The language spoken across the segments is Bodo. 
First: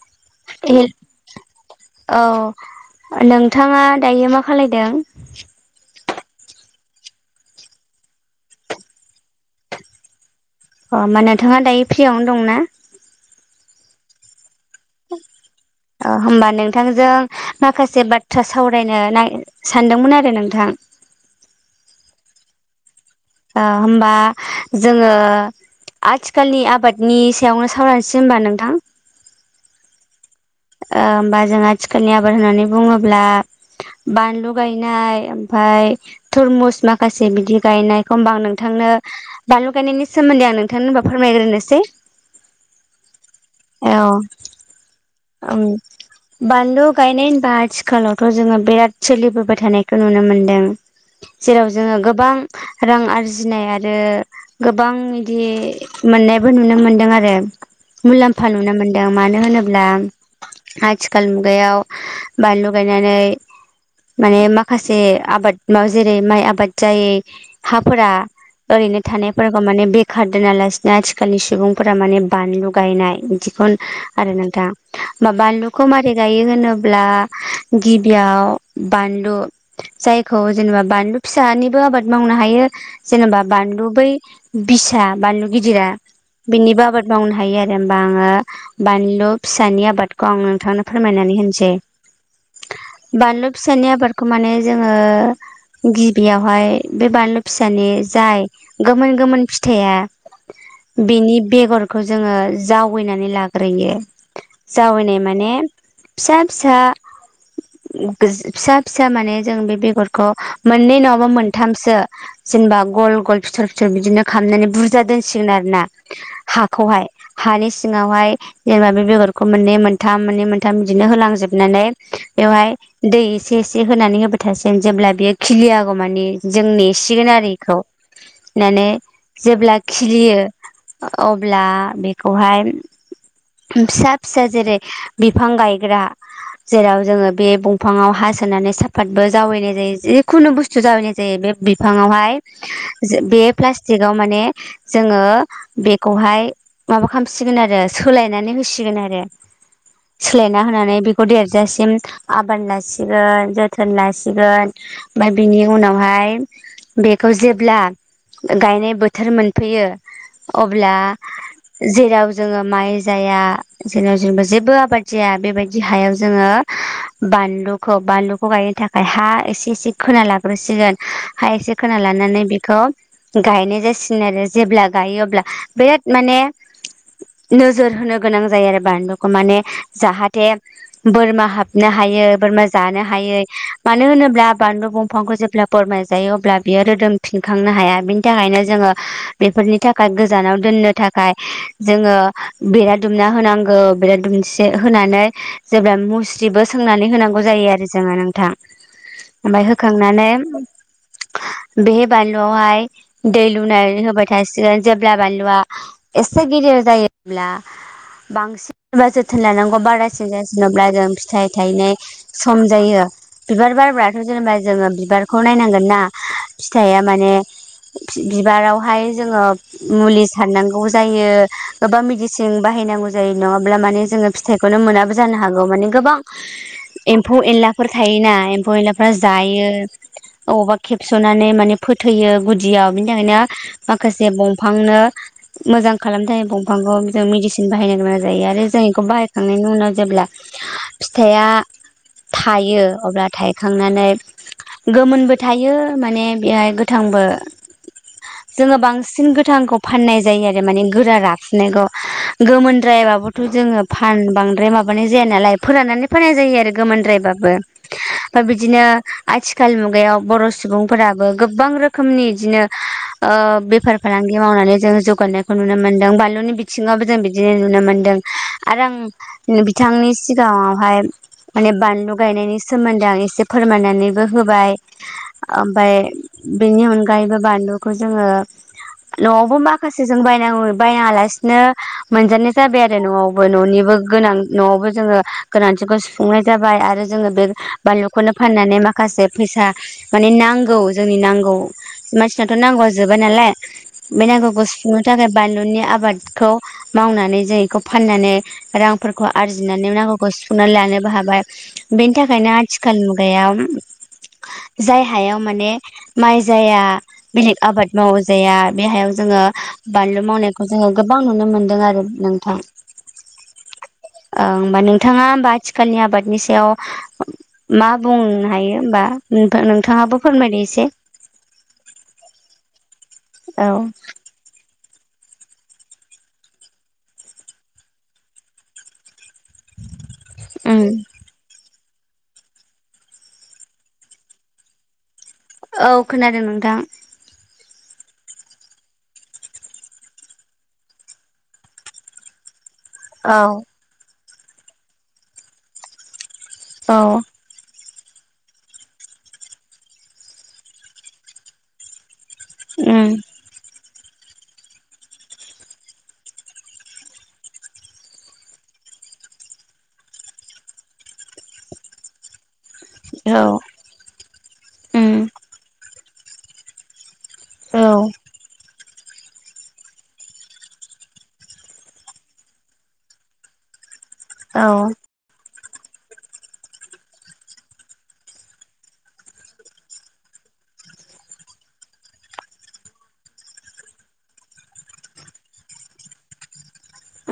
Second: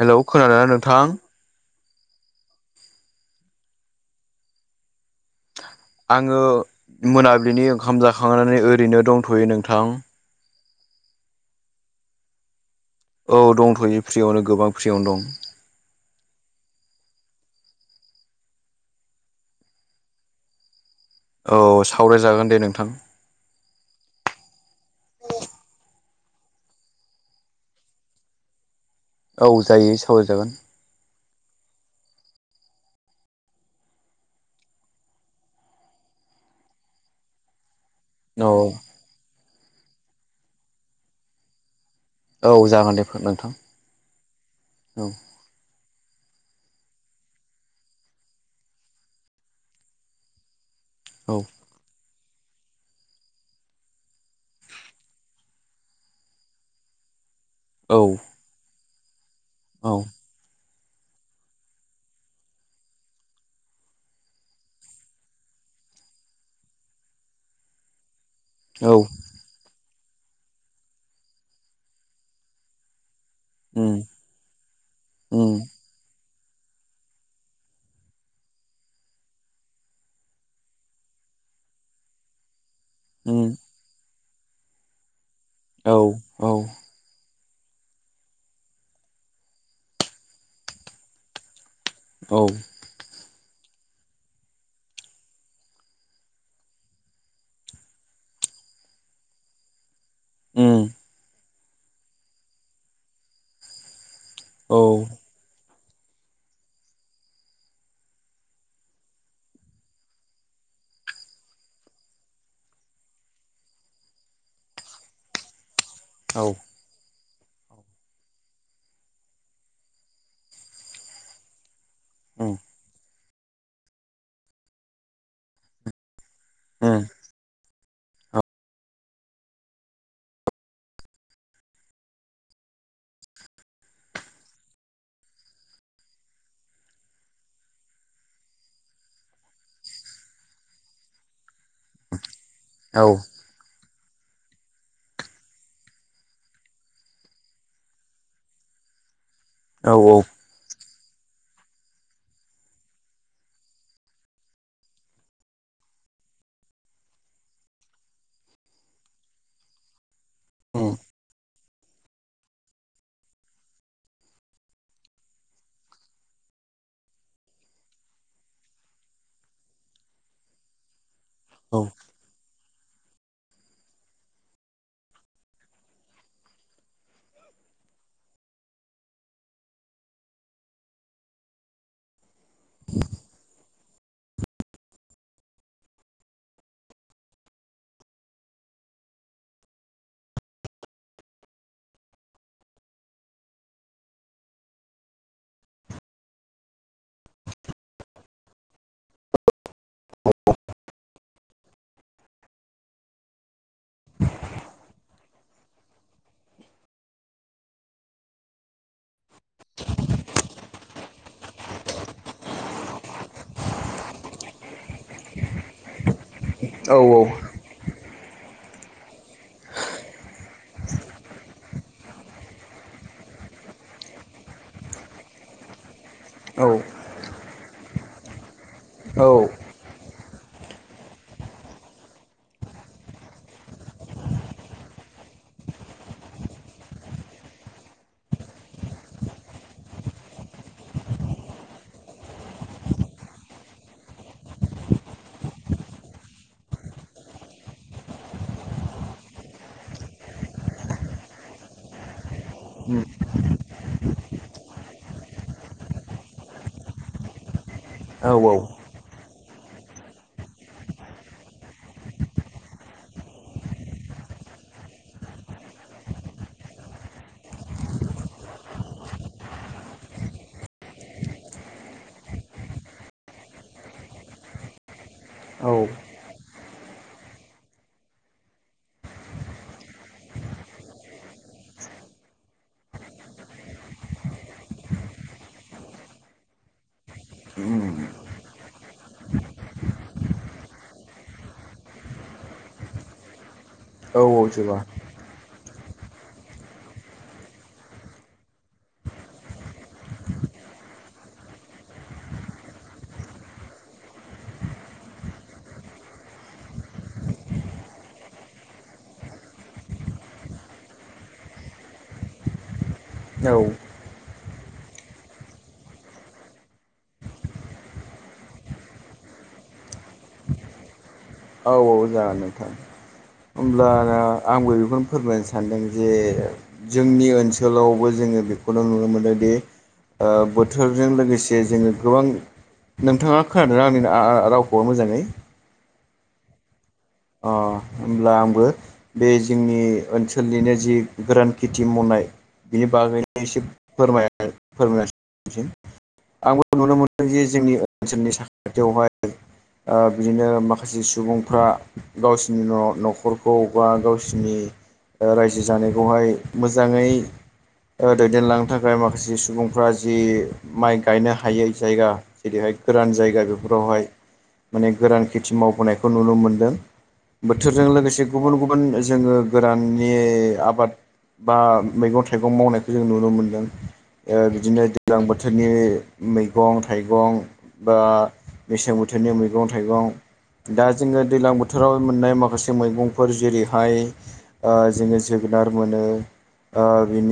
हेलौ खोनादोंना नोंथां हेल औ नोंथाङा दायो मा खालायदों? आङो मोनाबिलिनि ओंखाम जाखांनानै ओरैनो दंथ'यो नोंथां। अह होमबा नोंथाङा दायो फ्रियावनो दंना? औ दंथ'यो फ्रियावनो गोबां फ्रियावनो दं। होमबा नोंथांजों माखासे बाथ्रा सावरायनो सानदोंमोन आरो नोंथां। औ सावरायजागोन दे नोंथां। होमबा जोङो आथिखालनि आबादनि सायावनो सावरायसै होनबा नोंथां। औ जायो सावरायजागोन। होमबा जोंहा थिखोननि आबाद होननानै बुङोब्ला बानलु गायनाय ओमफाय थरमुस माखासे बिदि गायनाय होमबा आं औ नोंथांनो बानलु गायनायनि सोमोन्दै आं नोंथांनो होनबा फोरमायग्रोनोसै। औ जागोन दे नोंथां औ औ। [inaudible] बानलु गायनाय होनबा आथिखालावथ' जोङो बिराद सोलिबोबाय थानायखौ नुनो मोनदों। औ। [unintelligible] जोङो गोबां रां आरजिनाय आरो गोबां इदि मोननायबो नुनो मोनदों आरो औ मुलाम्फा नुनो मोन्दों मानो होनोब्ला औ आथिखाल मुगायाव बानलु गायनानै माने माखासे आबाद मावाव जेरै माइ आबाद जायै हाफोरा औ ओरैनो थानायफोरखौ माने बेखार दोनालासिनो आथिखालनि सुबुंफोरा माने बानलुगायनाय इदि उम [unintelligible] आरो नोंथां मा उम बानलुखौ मारै गायो होनोब्ला गिबियाव बानलु जायखौ जेनेबा बानलु फिसानिबो आबाद मावनो हायो जेनेबा उम बानलु बै बिसा बानलु गिदिरा औ औ बिनि बो आबाद बावनो हायो आरो ओमबा आङो बानलु फिसानि आबादखौ आं नोंथांनो फोरमायनानै होनसै औ बानलु फिसानि आबादखौ माने जोङो गिबियावहाय बे बानलु फिसानि जाय गोमोन गोमोन फिथाइया उम बिनि बेगरखौ जोङो जावैनानै लाग्रोयो औ जावैनाय माने फिसा फिसा उम गोज फिसा फिसा माने जों बे बेगरखौ मोननै नङाबा मोनथामसो जेनबा गल गल फिथर फिथर बिदिनो खामनानै बुरजा दोनसिगोन आरो ना औ हाखौहाय हानि सिङावहाय जेनेबा बे बेगर हा खौ मोन्नै मोनथाम मोन्नै मोनथाम बिदिनो होलांजोबनानै उम बेवहाय दै से इसे होनानै होबाय थसिग जेब्ला बेयो खिलियागौ मानि जोंनि उम सिरिनारिखौ नानै जेब्ला खिलियो अब्ला बेखौहाय फिसा फिसा जेरै बिफां गायग्रा जेराव जोङो बे बंफाङाव हासोनानै साफातबो जावैनाय जायो जिखुनु बुस [unintelligible] जायो बे बिफाङावहाय औ जो बे प्लास्टिकआव माने जोङो बेखौहाय माबा खालामसिगोन आरो सोलायनानै होसिगोन आर दे औ औ सोलायना होनानै बेखौ देरजासिम आबाद लासिगोन जोथोन लासिगोन बाय बिनि उनावहाय बेखौ जेब्ला गायनाय बोथोर मोनफैयो उम अब्ला जेराव जोङो माइ जाया जेनाव जेनबा जेबो आबाद जाया बेबायदि हायाव जोङो बानलुखौ बानलुखौ गायो था फाय हा एसे एसे खोना लाग्रोसिगोन हा औ एसे खोना लानानै बे खौ गायनाय जासिनो आरो जेब्ला गायो अब्ला बिराद माने नोजोर होनोग गोनां जायो आरो बानलुखौ माने जाहाथे बोरमा हाब्नो हायो बोरमा जानो हायै मानो होनोब्ला बानलु बंफांखौ जेब्ला फोरमाय जायो अब्ला बियो रोदोमफिनखांनो हाया बिनि थाखायनो जोङो बेफोरनि थाखाय गोजानाव दोननो थाखाय जोङो बिराद दुमना होनांगौ बिराद दुमसे होनानै जेब्ला मुस्रिबो सोंनानै होनांगौ जायो आरो ज जोङो नोंथां ओमफाय होखांनानै बे बानलुआवहाय दै लुनानै होबाय थासिगोन जेब्ला बानलुआ एसे गिदिर जायो अब्ला बांसिनबा जोथोन लानांगौ बारासिन जासिनोब्ला जों फिथाइ थायनाय सम जायो बिबार बारबाथ' जेनेबा जोङो बिबारख' नायनांगोन ना फिथाइया औ माने बिबारावहाय जोङो मुलि सारनांगौ जायो गोबां मेदिसि जों बाहायनांगौ जायो नङाब्ला माने जोङो फिथाइखौनो मोनाबो जानो हागौ माने गोबां एम्फौ एनलाफोर थायोना एम्फौ एनलाफ्रा जायो अबावबा खेबस'नानै माने फोथैयो गुदियाव बिनि थाखायनो माखासे दंफांनो मोजां खालामदों दंफांखौ जों मेडिसिन बाहायनो गोनां जायो आरो जों बेखौ बाहायखांनायनि उनाव जेब्ला फिथाइया थायो अब्ला थायखांनानै गोमोनबो थायो माने बेहाय गोथांबो जोङो बांसिन गोथांखौ फाननाय जायो आरो माने गोरा रफिनायखौ गोमोनद्रायबाबोथ' जोङो फान बांद्राय माबानाय जाया नालाय फोराननानै फोनाय जायो आरो गोमोनद्रायबाबो ओमफ्राय बिदिनो आथिखाल मुगायाव बर' सुबुंफोराबो गोबां रोखोमनि बिदिनो बेफार फालांगि मावनानै जोंङ जौगानायखौ नुनो मोन्दों बानलुनि सिङावबो जों बिदिनो नुनो मोनदों आरो आं बिथांनि सिगाङावहाय माने बानलु गायनायनि सोमोन्दै आं एसे फोरमायनानैबो होबाय ओमाय बेनि अनगायैबो बानलुखौ जोङो न'आवबो माखासे जों बाय बायनाङा लासिनो नो मोनजानाय जाबाय आरो न'आवबो न'निबो गोनां न'आवबो जोङो गोनांथिखौ सुफुंनाय जाबाय आरो जोङो बे उम बानलुखौनो फाननानै माखासे फैसा माने नांगौ जोंनि नांगौ मानसिनाथ' नांगौआ जोबा नालाय औ बे औ नांगौखौ जोबा सुफुंनो थाखाय बानलुनि आबादखौ मावनानै जों बेखौ फाननानै रांफोरखौ आरजिनानै नांगौखौ सुफुंनानै लानोबो हाबाय बेनि थाखायनो आथिखाल मुगायाव जाय हायाव माने माइ जाया बेलेग आबाद मावो जाया बेहायाव जोङो बानलु मावनायखौ जोङो गोबां नुनो मोनदों आरो नोंथां औ होमबा नोंथाङा होमबा आथिखालनि आबादनि सायाव मा बुंनो हायो होमबा नोंथाङाबो फोरमायदो एसे औावबो जागोन नोंथां औ होम्लाना आंबो बेखौनो फोरमायनो सानदों जे जोंनि ओनसोलावबो जोङो बेखौनो नुनो मोनोदि उम बोथोरजों लोगोसे जोङो गोबां नोंथाङा खोनादों आंनि रावखौ मोजाङै औ खोनादों नोंथां अ होमब्ला आंबो बे जोंनि ओनसोलनिनो जि गोरान खेथि मावनाय बिनि औ बागैनो एसे फोरमाय फोरमाय आंबो नुनो औ मोनदों जे जोंनि ओनसोलनि साखाथियावहाय बिदिनो माखासे सुबुंफ्रा गावसोरनि न'आव उम नखरखौ बा गावसिनि रायजो जानायखौहाय मोजाङै दैदेनलांनो थाखाय माखासे सुबुंफ्रा जि माइ गायनो हायै जायगा जेरैहाय गोरान औ जायगा बेफोरावहाय माने उम गोरान खेथि मावबोनायखौ नुनो मोनदों औ बोथोरजों लोगोसे गुबुन गुबुन जोङो गोराननि आबाद बा मैगं थाइगं मावनायखौ जों नुनो मोनदों औ बिदिनो गोजां बोथोरनि मैगं थाइगं बा मेसें बोथोरनि मैगं थाइगं दा जोङो दै्लां बोथोराव मोननाय मा माखासे मैगंफोर जेरैहाय जोङो जोगोनार मोनो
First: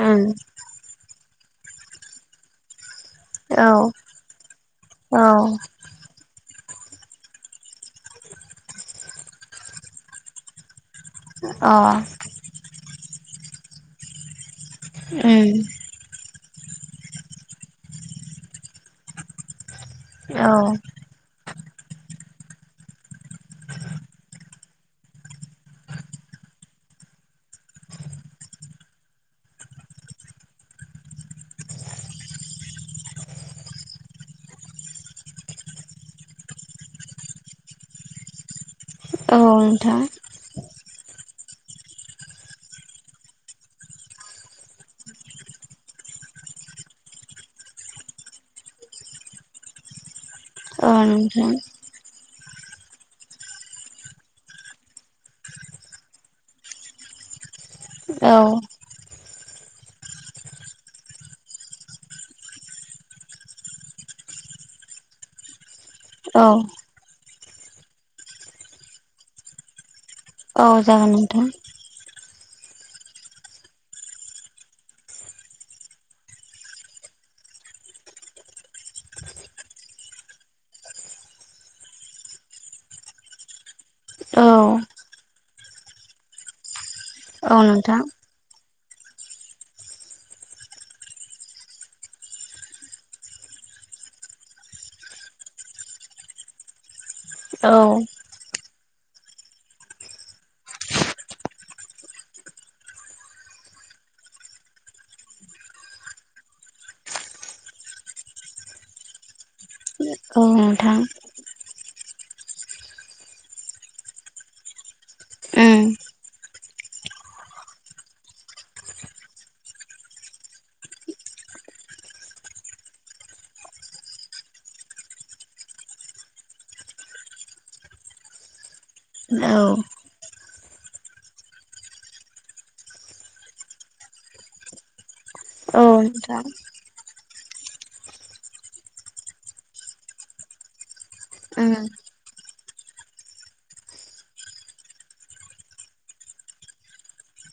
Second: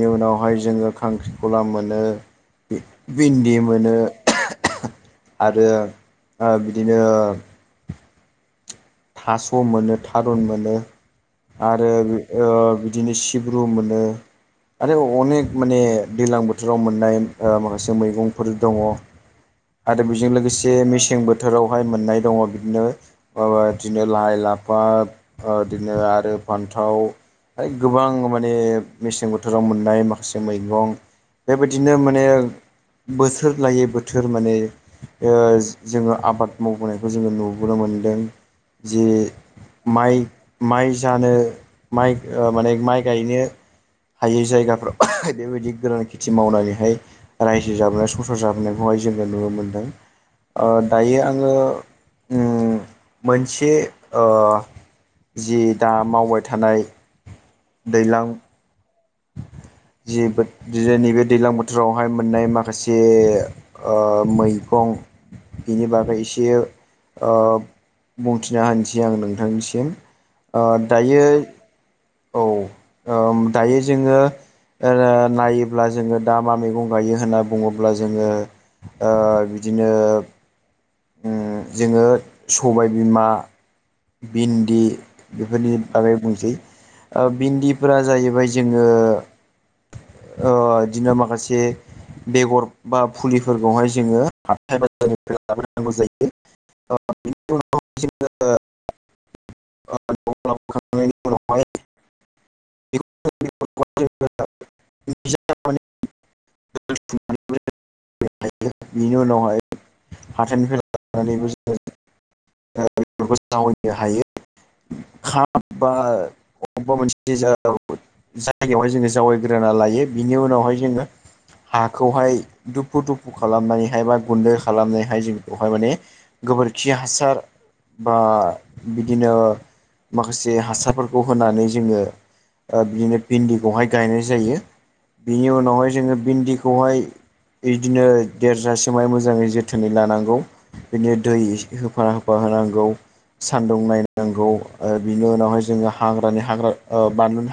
औ उनावहाय जोङो खांख्रिखला मोनो भिन्दि मोनो अ औ आरो बिदिनो थास' मोनो थारुन मोनो आरो ओ बिदिनो सिब्रु मोनो आरो अनेक माने दैज्लां बोथोराव बोथोराव मोननाय ओ माखासे मैगंफोर दङ आरो बेजों नोंथां औ लोगोसे मेसें बोथ बोथोरावहाय मोननाय दङ बिदिनो माबा बिदिनो लाइ लाफा ओ बिदिनो आरो फान्थाव गोबां माने मेसें बोथोराव मोननाय माखासे मैगं बेबायदिनो माने बोथोर लायै बोथोर माने ओ जोङो आबाद मावबोनायखौ जोङो नुबोनो मोनदों जि औ नोंथां माइ माइ जानो माइ ओ माने माइ गायनो हायै जायगाफोराव बेबायदि गोरान खेथि मावनानैहाय रायजो जाबोनाय संसार जाबोनायखौहाय जोङो नुनो मोनदों ओ औ दायो आङो से ओ जि दा मावबाय थानाय दैलां औ जि बो नैबे दैलां बोथोरावहाय मोननाय माखासे ओमैगं बेनि बागै एसे ओ बुंथिना होनोसै आं नोंथांनिसिम ओ औ दायो नोंथां औ ओम दायो जोङो नायोब्ला जोङो दा मा मैगं गायो होनना बुङोब्ला जोङो ओ बिदिनो ओम जोङो सबाय बिमा औ नोंथां औ भिन्दि बेफोरनि बागै बुंसै ओ औ भिन्दिफोरा नोंथां जाहैबाय ज जोङो ओ बिदिनो माखासे बेगर बा फुलिफोरखौहाय जोङो हाथाय बाजारनिफ्राय लाबोनांगौ जायो बेनि उनाव औ जोङो ओ न'आव लाबोखांनायनि उनावहाय [unintelligible] [unintelligible] बिनि उनावहाय नोंथां औ हाथाइनिफ्राय नोंथां लानानैबो ज [unintelligible] [unintelligible] जायगायावहाय जोङो जावायग्रोना लायो बिनि उनावहाय जोङो हाखौहाय दुफु दुफु खालामनानैहाय बा गुन्दै खालामनानैहाय जों बेखौहाय माने गोबोरखि हासार बा बिदिनो औ माखासे हासारफोरखौ होनानै जोङो बिदिनो भिन्दिखौहाय गायनाय जायो बेनि उनावहाय जोङो भिन्दिखौहाय बिदिनो देरजासिमाय मोजाङै जोथोनै लानांगौ बिदिनो दै होफाना होफा होनांगौ सान्दुं नायनांगौ ओ बिनि उनावहाय जोङो हाग्रानि हाग्रा बानलु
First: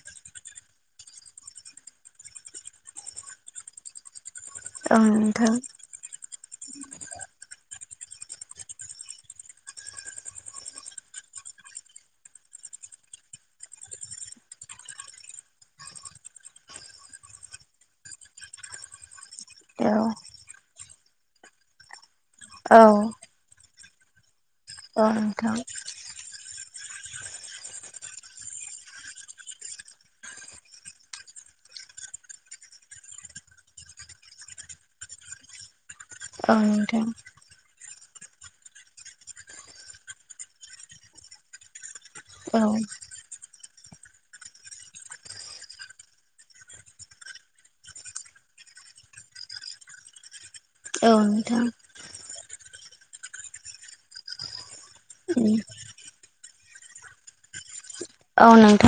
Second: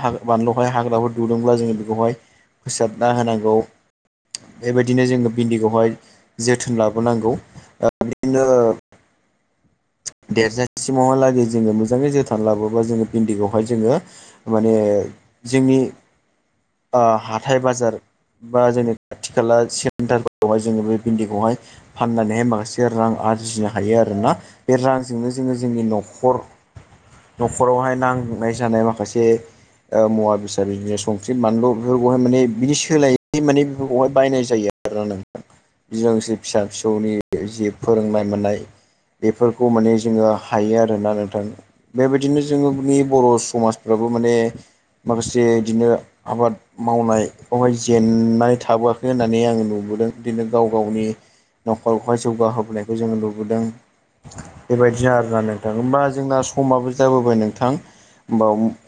बेहाय हाग्राफोर दुदोंब्ला जोङो बेखौहाय फोसाबना होनांगौ बेबायदिनो जोङो भिन्दिखौहाय जोथोन लाबोनांगौ ओ बिदिनो देरजासिमावहालागै जोङो मोजाङै जोथोन लाबोबा जोङो भिन्दिखौहाय जोङो माने जोंनि ओ हाथाय बाजार बा जोंनि खाथि खाला सेन्टारफोरावहाय जोङो बे भिन्दिखौहाय फाननानैहाय माखासे रां आरजिनो हायो आरोना बे रांजोंनो जोङो जोंनि न'खर न'खरावहाय नांनाय जानाय माखासे मुवा बेसाद बिदिनो संख्रि बानलु बेफोरखौहाय माने बिनि सोलाय माने बेफोरखौहाय बायनाय जायो आरो [unintelligible] फिसा फिसौनि जि फोरोंनाय मोननाय बेफोरखौ माने जोङो हायो आरोना नोंथां बेबायदिनो जोङोनि बर' समाजफ्राबो माने माखासे बिदिनो आबाद मावनायखौहाय जेननाय थाबोआखै होननानै आङो नुबोदों बिदिनो गाव गावनि न'खरावहाय जौगाहोबोनायखौ जोङो नुबोदों। बेबायदि आरोना नोंथां होमबा जोंना समाबो जाबोबाय नोंथां। नोंथां औ होमबा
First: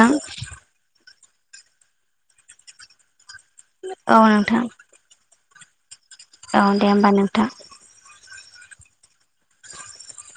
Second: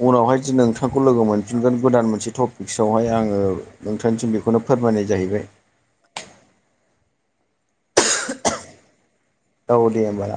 उनावहाय नोंथांखौ लोगो मोनफिनगोन गोदान मोनसे टपिक्सआवहाय आङो नोंथांनिसिम बेखौनो फोरमायनाय जाहैबाय। औ दे होमबा नोंथां। औ दे होमबा।